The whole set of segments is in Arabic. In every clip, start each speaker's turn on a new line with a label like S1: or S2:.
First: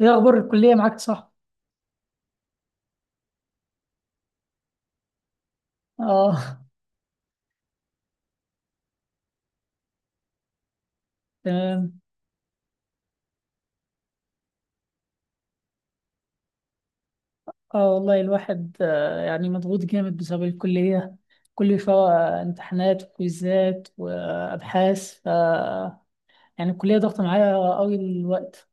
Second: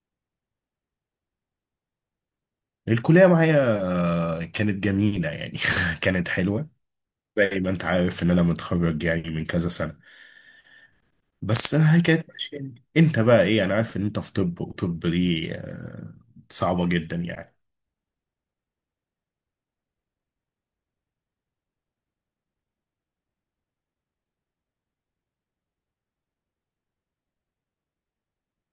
S1: ايه اخبار الكليه معاك صح؟
S2: الكلية معايا. كانت جميلة يعني كانت
S1: اه.
S2: حلوة. زي ما انت عارف ان انا متخرج يعني من كذا سنة، بس
S1: تمام.
S2: هي كانت ماشية يعني. انت بقى ايه؟ انا عارف ان انت في طب، وطب دي صعبة جدا يعني.
S1: اه والله الواحد يعني مضغوط جامد بسبب الكليه. كل شويه امتحانات وكويزات وابحاث ف يعني الكليه ضغط معايا قوي الوقت.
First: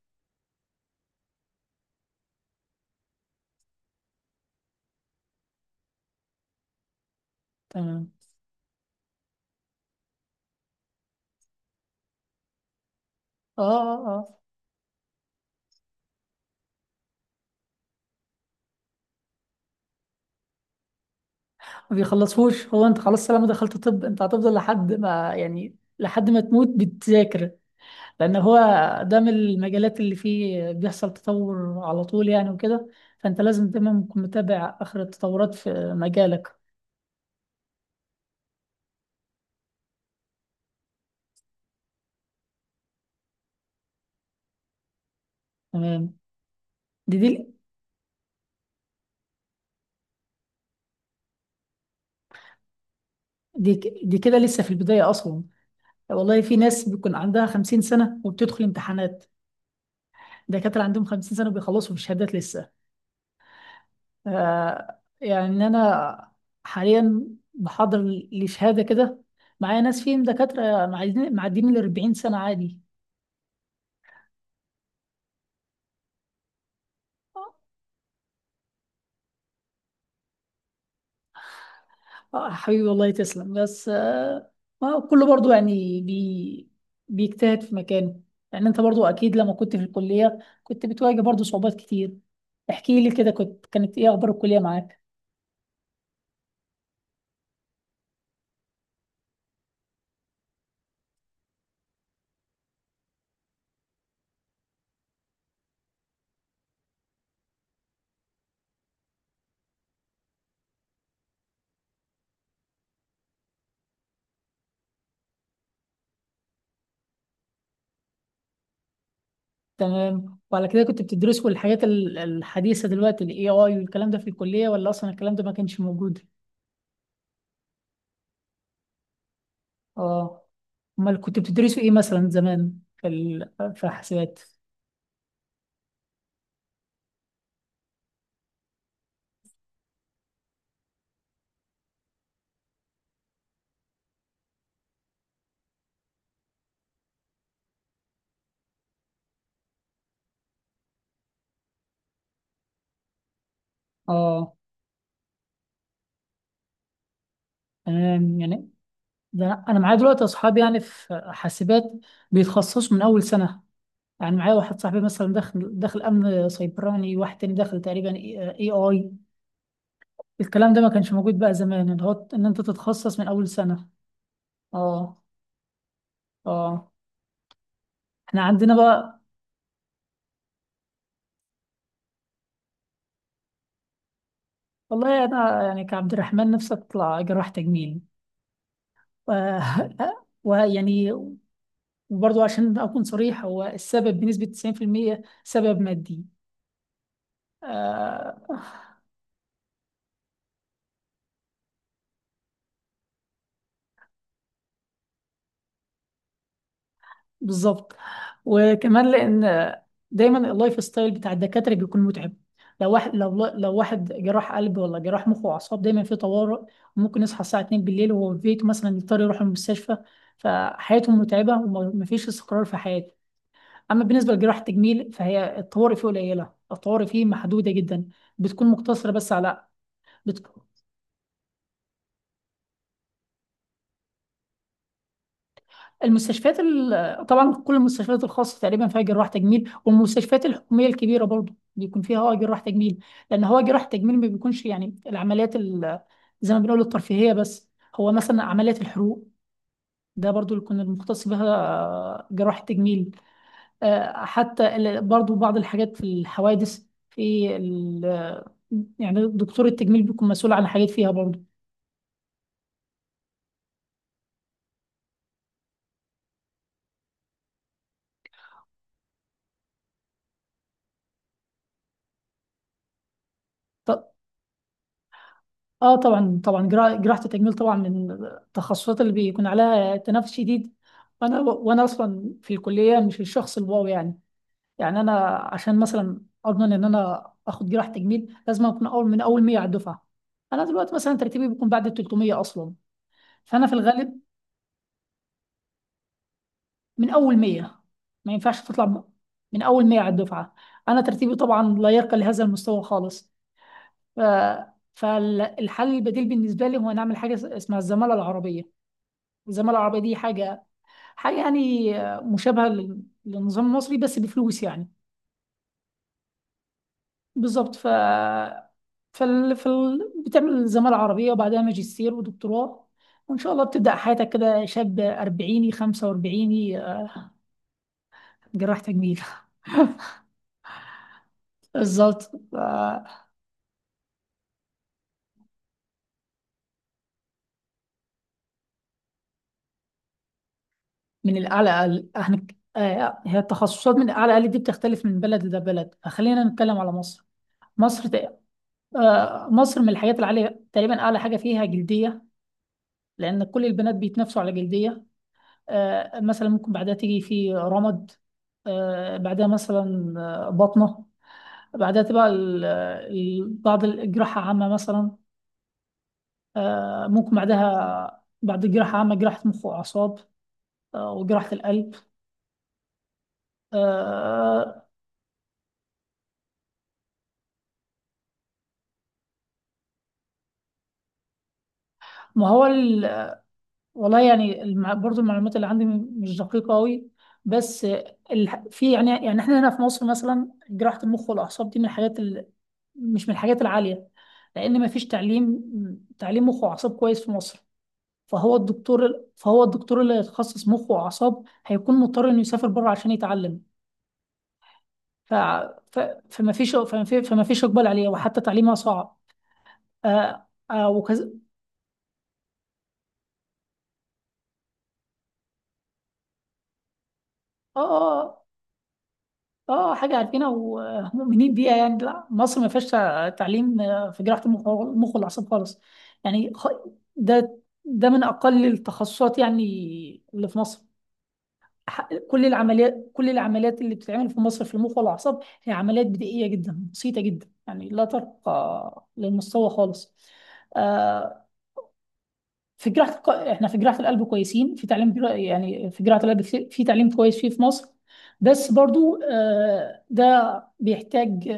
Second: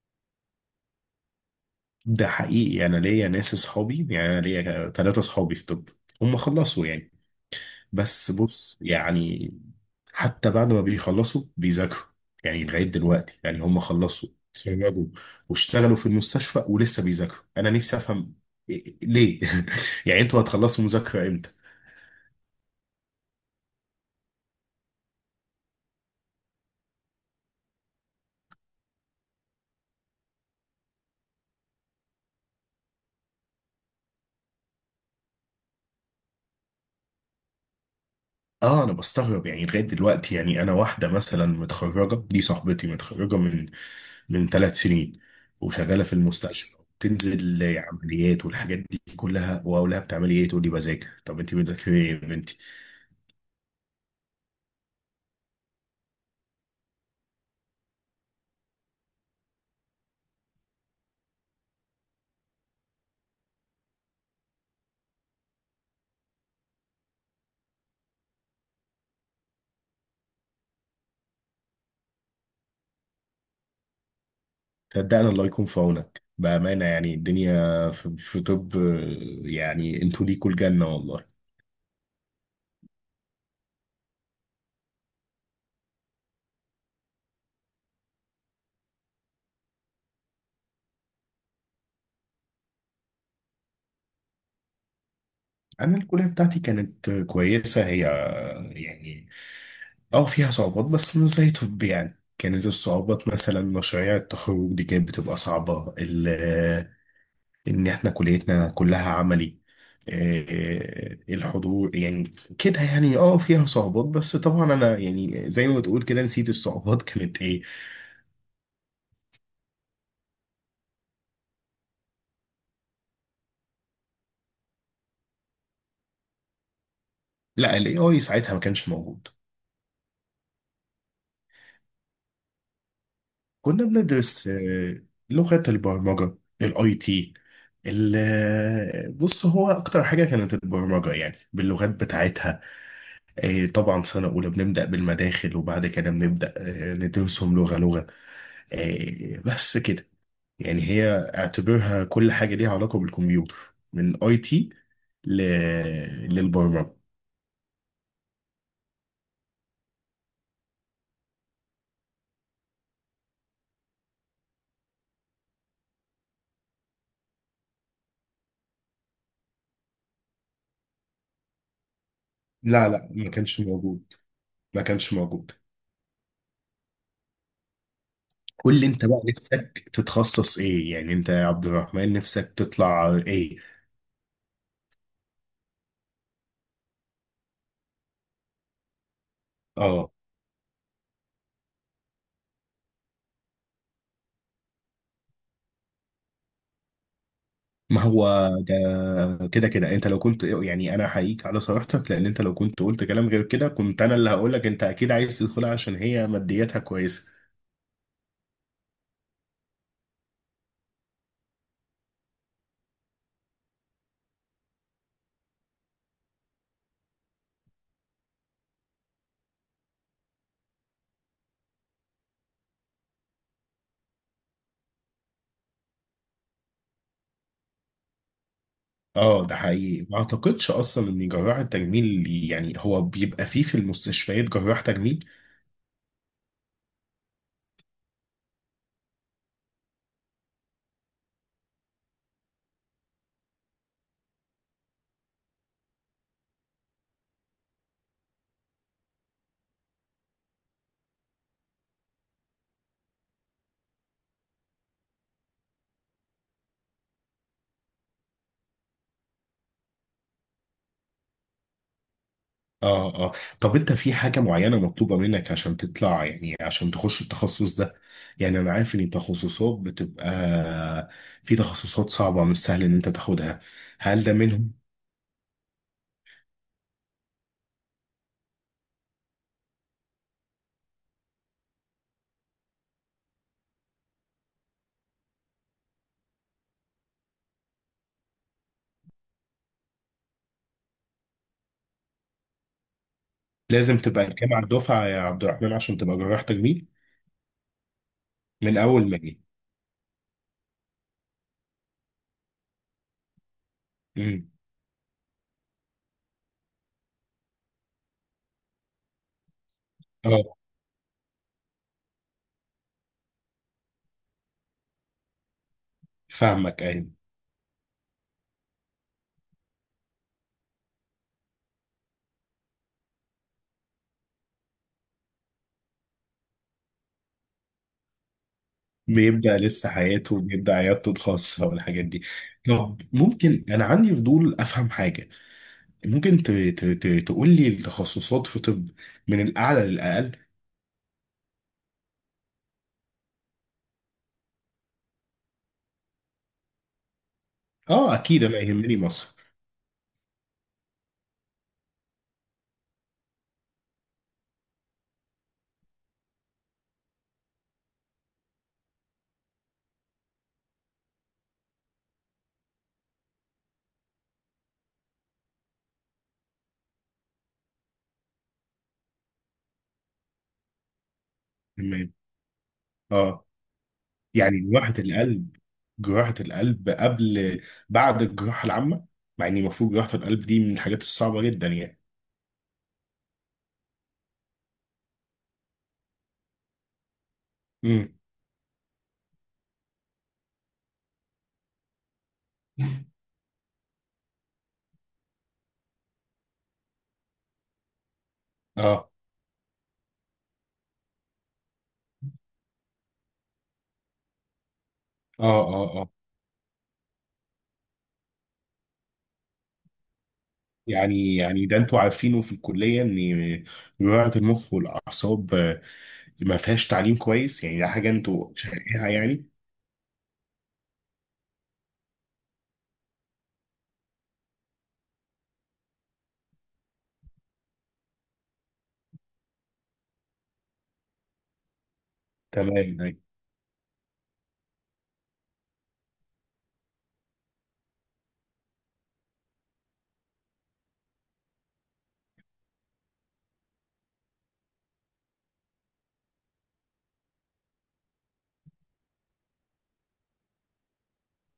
S2: ده حقيقي، انا ليا ناس اصحابي، يعني انا ليا ثلاثة اصحابي في طب، هم خلصوا يعني.
S1: تمام.
S2: بس بص يعني، حتى بعد ما بيخلصوا بيذاكروا، يعني لغاية دلوقتي يعني
S1: اه
S2: هم
S1: اه
S2: خلصوا،
S1: اه
S2: اتخرجوا، واشتغلوا في المستشفى ولسه بيذاكروا. انا نفسي افهم ليه. يعني انتوا هتخلصوا مذاكرة امتى؟
S1: ما بيخلصوش، هو انت خلاص طالما دخلت طب انت هتفضل لحد ما، يعني لحد ما تموت بتذاكر. لان هو ده من المجالات اللي فيه بيحصل تطور على طول يعني وكده. فانت لازم دايما تكون متابع اخر التطورات في مجالك.
S2: اه، انا بستغرب يعني، لغاية دلوقتي يعني انا واحدة مثلا متخرجة، دي صاحبتي متخرجة من ثلاث سنين،
S1: تمام.
S2: وشغالة في المستشفى،
S1: دي
S2: تنزل عمليات والحاجات دي كلها، واقول لها بتعملي ايه؟ تقول لي بذاكر. طب انت بتذاكري ايه يا بنتي؟
S1: دي كده لسه في البداية أصلا. والله في ناس بيكون عندها 50 سنة وبتدخل امتحانات، دكاترة عندهم 50 سنة وبيخلصوا بالشهادات لسه. آه يعني أنا حاليا بحضر لشهادة كده، معايا ناس فيهم دكاترة معديين ال 40 سنة عادي.
S2: صدقني، الله يكون في عونك بأمانة، يعني الدنيا في طب، يعني انتوا ليكوا الجنة والله.
S1: حبيبي والله تسلم، بس ما كله برضو يعني بيجتهد في مكانه. يعني انت برضو اكيد لما كنت في الكلية كنت بتواجه برضو صعوبات كتير. احكي لي كده، كنت كانت ايه اخبار الكلية معاك؟
S2: أنا الكلية بتاعتي كانت كويسة هي، يعني اه فيها صعوبات، بس مش زي طب يعني. كانت الصعوبات مثلا مشاريع التخرج دي كانت بتبقى صعبة إن احنا كليتنا كلها عملي، الحضور يعني كده يعني، اه فيها صعوبات، بس طبعا انا يعني زي ما بتقول كده نسيت الصعوبات كانت ايه.
S1: تمام، وعلى كده كنت بتدرسوا الحاجات الحديثة دلوقتي، الاي اي والكلام ده في الكلية، ولا اصلا الكلام ده ما كانش موجود؟
S2: لا، الاي اي ساعتها ما كانش موجود.
S1: اه. امال كنت بتدرسوا ايه مثلا زمان في
S2: كنا
S1: في حاسبات؟
S2: بندرس لغة البرمجة، الاي تي. بص، هو اكتر حاجة كانت البرمجة يعني باللغات بتاعتها. طبعا سنة اولى بنبدأ بالمداخل، وبعد كده بنبدأ ندرسهم لغة لغة. بس كده يعني، هي اعتبرها كل حاجة ليها علاقة بالكمبيوتر، من اي
S1: اه.
S2: تي للبرمجة.
S1: تمام يعني. ده أنا معايا دلوقتي اصحاب يعني في حاسبات بيتخصصوا من اول سنه. يعني معايا واحد صاحبي مثلا دخل امن سيبراني، واحد تاني دخل تقريبا اي اي. الكلام ده ما كانش موجود بقى زمان، ان هو ان انت
S2: لا لا،
S1: تتخصص من
S2: ما
S1: اول
S2: كانش
S1: سنه.
S2: موجود. ما كانش
S1: اه.
S2: موجود.
S1: اه. احنا عندنا
S2: قول لي انت
S1: بقى.
S2: بقى، نفسك تتخصص ايه يعني؟ انت يا عبد الرحمن نفسك تطلع ايه؟
S1: والله انا يعني كعبد الرحمن نفسي اطلع جراح تجميل، و-
S2: اه،
S1: ويعني، وبرضه عشان اكون صريح، هو السبب بنسبه 90% سبب مادي.
S2: ما
S1: آه.
S2: هو ده كده كده، انت لو كنت، يعني انا احييك على صراحتك لان انت لو كنت قلت كلام غير كده كنت انا اللي هقولك انت اكيد عايز تدخلها عشان هي مادياتها كويسه.
S1: بالظبط. وكمان لان دايما اللايف ستايل بتاع الدكاتره بيكون متعب. لو واحد، لو واحد جراح قلب ولا جراح مخ واعصاب دايما في طوارئ. ممكن يصحى الساعه 2 بالليل وهو في بيته مثلا يضطر يروح المستشفى. فحياتهم متعبه ومفيش استقرار في حياته. اما بالنسبه لجراح التجميل فهي الطوارئ فيه قليله، الطوارئ فيه محدوده جدا، بتكون مقتصره بس
S2: اه، ده
S1: على.
S2: حقيقي. ما
S1: بتكون
S2: اعتقدش اصلا ان جراح التجميل، يعني هو بيبقى فيه في المستشفيات جراح تجميل؟
S1: المستشفيات طبعا كل المستشفيات الخاصه تقريبا فيها جراح تجميل، والمستشفيات الحكوميه الكبيره برضو بيكون فيها جراح تجميل. لان هو جراح تجميل ما بيكونش يعني العمليات زي ما بنقول الترفيهيه بس. هو مثلا عمليات الحروق، ده برضو اللي يكون المختص بها جراح التجميل. حتى برضو بعض الحاجات في الحوادث في يعني دكتور التجميل بيكون مسؤول عن حاجات فيها برضو.
S2: اه اه. طب انت في حاجة معينة مطلوبة منك عشان تطلع، يعني عشان تخش التخصص ده؟ يعني انا عارف ان التخصصات بتبقى، في تخصصات صعبة، مش سهل ان انت تاخدها، هل ده منهم؟
S1: اه طبعا، جراحة التجميل طبعا من التخصصات اللي بيكون عليها تنافس شديد. وانا اصلا في الكلية مش الشخص الواو يعني. يعني انا عشان مثلا اضمن ان انا اخد جراحة تجميل لازم اكون اول، من اول 100 على الدفعة. انا دلوقتي مثلا ترتيبي بيكون بعد ال 300 اصلا. فانا في
S2: لازم
S1: الغالب
S2: تبقى الجامعة الدفعة يا عبد الرحمن عشان تبقى جراح تجميل؟
S1: من اول 100. ما ينفعش
S2: من
S1: تطلع
S2: اول ما جه.
S1: من اول 100 على الدفعة. انا ترتيبي طبعا لا يرقى لهذا المستوى خالص. ف...
S2: امم.
S1: فالحل البديل بالنسبة لي هو نعمل حاجة اسمها الزمالة العربية. الزمالة العربية دي
S2: اه،
S1: حاجة حاجة يعني مشابهة للنظام المصري بس بفلوس يعني.
S2: فاهمك، ايوه.
S1: بالظبط. بتعمل زمالة عربية وبعدها ماجستير ودكتوراه، وإن شاء الله بتبدأ حياتك كده شاب أربعيني، خمسة وأربعيني، جراح تجميل.
S2: بيبدأ لسه حياته، بيبدأ عيادته الخاصة والحاجات
S1: بالظبط.
S2: دي. طب
S1: ف-
S2: ممكن، انا عندي فضول افهم حاجة. ممكن تقول لي التخصصات في طب، من الاعلى للاقل؟
S1: من الأعلى احنا هي التخصصات من الأعلى أقل دي بتختلف من بلد لبلد، فخلينا نتكلم على مصر. مصر
S2: اه
S1: تق-
S2: اكيد، انا يهمني مصر.
S1: مصر من الحاجات العالية، تقريبا أعلى حاجة فيها جلدية، لأن كل البنات بيتنافسوا على جلدية. مثلا ممكن بعدها تيجي في رمد. بعدها مثلا بطنة. بعدها تبقى بعض الجراحة عامة مثلا. ممكن بعدها بعد الجراحة عامة جراحة مخ وأعصاب. وجراحة القلب.
S2: تمام. اه. يعني
S1: آه،
S2: جراحة القلب، جراحة القلب قبل، بعد الجراحة العامة، مع ان المفروض جراحة القلب دي من الحاجات الصعبة جدا يعني.
S1: ما هو والله يعني برضو المعلومات اللي عندي مش دقيقة أوي. بس
S2: امم.
S1: في يعني، يعني احنا هنا في مصر مثلا جراحة المخ والأعصاب دي من الحاجات مش من الحاجات العالية. لأن مفيش تعليم، تعليم مخ وأعصاب كويس في مصر. فهو
S2: اه
S1: الدكتور فهو الدكتور اللي هيتخصص مخ وأعصاب هيكون مضطر إنه يسافر بره عشان يتعلم. ف...
S2: اه
S1: ف...
S2: اه. اه
S1: فمفيش إقبال عليه، وحتى تعليمها صعب. آه آه وكز...
S2: يعني، ده انتوا عارفينه في الكلية ان جراحة المخ والاعصاب ما فيهاش تعليم كويس، يعني
S1: آه
S2: ده حاجة
S1: آه
S2: انتوا شايفينها يعني؟
S1: حاجة عارفينها ومؤمنين بيها يعني. لا مصر ما فيهاش تعليم في جراحة المخ والأعصاب خالص. يعني خ... ده، ده من أقل التخصصات يعني اللي في مصر.
S2: تمام.
S1: كل العمليات اللي بتتعمل في مصر في المخ والاعصاب هي عمليات بدائيه جدا، بسيطه جدا يعني، لا ترقى للمستوى خالص. آه، في احنا في جراحه القلب كويسين في يعني في جراحه القلب في تعليم كويس فيه في مصر. بس برضو ده بيحتاج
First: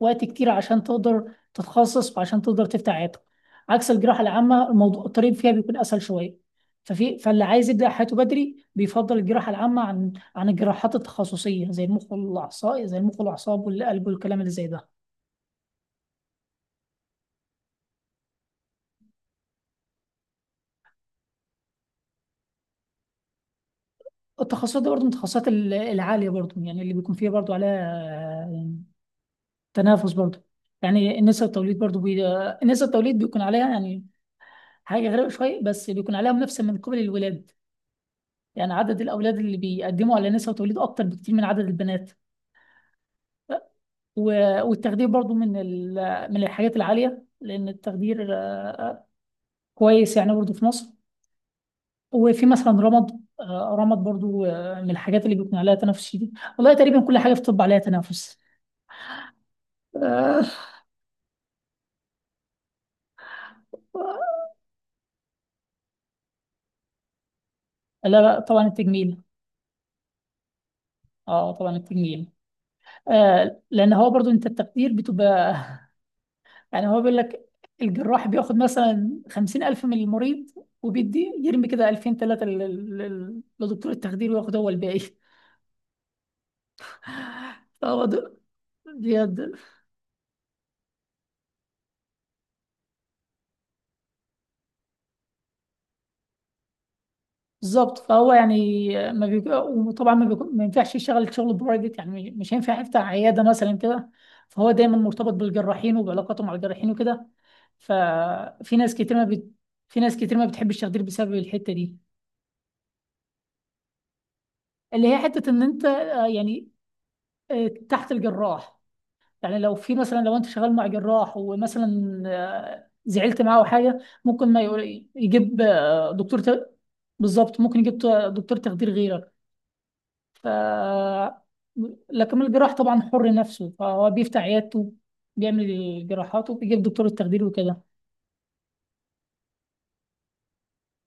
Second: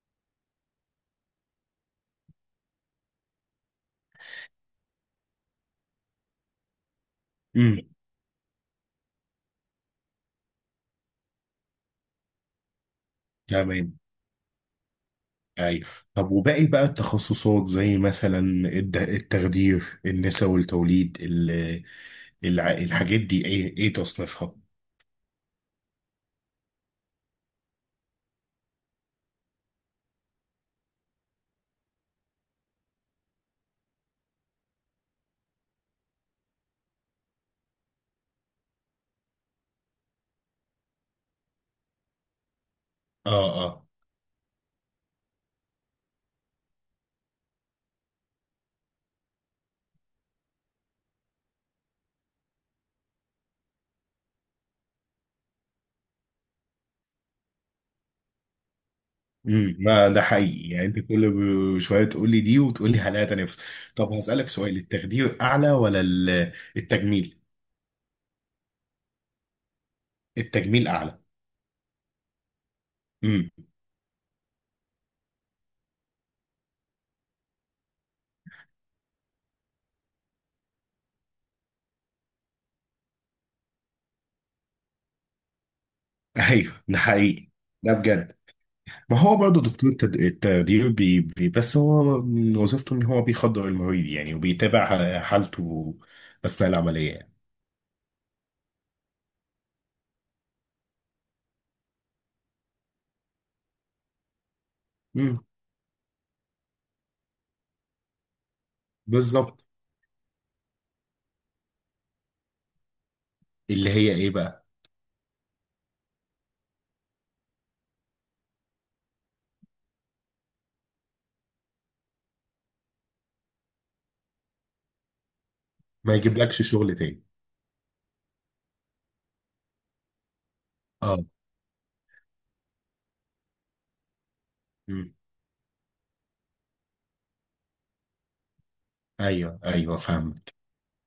S1: وقت كتير عشان تقدر تتخصص وعشان تقدر تفتح عيادتك. عكس الجراحة العامة، الموضوع الطريق فيها بيكون أسهل شوية. فاللي عايز
S2: امم.
S1: يبدأ حياته بدري بيفضل الجراحة العامة عن الجراحات التخصصية زي المخ والأعصاب،
S2: تمام.
S1: والقلب والكلام اللي زي ده.
S2: ايوه. طب وباقي بقى التخصصات، زي مثلا التخدير، النساء والتوليد، الحاجات دي ايه ايه تصنيفها؟
S1: التخصصات دي برضه من التخصصات العالية برضه، يعني اللي بيكون فيها برضه عليها تنافس برضه. يعني نسب التوليد بيكون عليها يعني حاجة غريبة شوية، بس بيكون عليها منافسة من قبل الولاد. يعني عدد الأولاد اللي بيقدموا على نسبة توليد أكتر بكتير من عدد البنات.
S2: اه اه.
S1: والتخدير برضو من من الحاجات العالية، لأن التخدير آه، كويس يعني برضو في مصر. وفي مثلا رمض برضو من الحاجات اللي بيكون عليها تنافس شديد. والله تقريبا كل حاجة في الطب عليها تنافس.
S2: امم، ما ده
S1: آه،
S2: حقيقي يعني، انت كل شويه تقول لي دي، وتقول لي حلقه تانيه طب هسألك سؤال، التخدير اعلى ولا التجميل؟
S1: لا لا طبعا التجميل.
S2: التجميل اعلى؟
S1: اه طبعا التجميل.
S2: امم
S1: لان هو برضو انت التقدير بتبقى يعني، هو بيقول لك الجراح بياخد مثلا خمسين ألف من المريض، وبيدي يرمي كده ألفين تلاتة لدكتور التخدير وياخد هو الباقي.
S2: ايوه ده حقيقي. ده
S1: فهو
S2: بجد. ما هو
S1: بجد.
S2: برضه دكتور التخدير، بي بي بس هو من وظيفته ان هو بيخدر المريض يعني، وبيتابع حالته اثناء العمليه يعني.
S1: بالظبط. فهو يعني ما بيبقى، وطبعا ما, بيكون- ما ينفعش يشتغل شغل برايفت يعني، مش هينفع يفتح عياده مثلا كده. فهو دايما مرتبط
S2: امم.
S1: بالجراحين وبعلاقاته مع الجراحين وكده. ففي ناس كتير ما بت...
S2: بالظبط.
S1: في ناس كتير ما بتحبش التخدير بسبب الحته دي،
S2: اللي هي ايه بقى؟
S1: اللي هي حته ان انت تحت الجراح. يعني لو في مثلا، لو انت شغال مع جراح ومثلا زعلت معاه او حاجه، ممكن ما يقول يجيب
S2: ما يجيبلكش شغل تاني.
S1: بالظبط. دكتور تخدير غيرك. ف
S2: اه.
S1: لكن الجراح طبعا حر نفسه، فهو بيفتح عيادته،
S2: امم.
S1: بيعمل جراحاته، بيجيب دكتور التخدير وكده.
S2: ايوه ايوه فهمت.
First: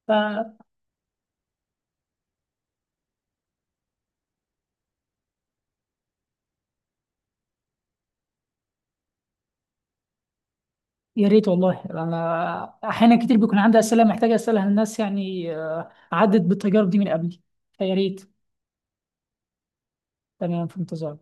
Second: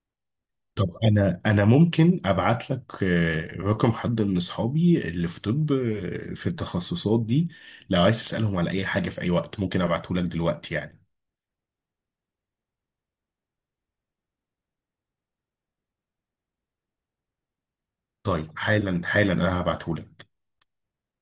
S1: فيا
S2: طب انا ممكن ابعت لك رقم حد من اصحابي اللي في طب في التخصصات دي، لو عايز تسالهم على اي حاجه، في اي وقت ممكن ابعته لك دلوقتي يعني.
S1: ريت، والله انا احيانا كتير بيكون عندي اسئله محتاجه اسالها للناس، يعني عدت بالتجارب دي من قبل. فيا ريت.
S2: طيب، حالا حالا انا هبعته لك
S1: تمام، في انتظار.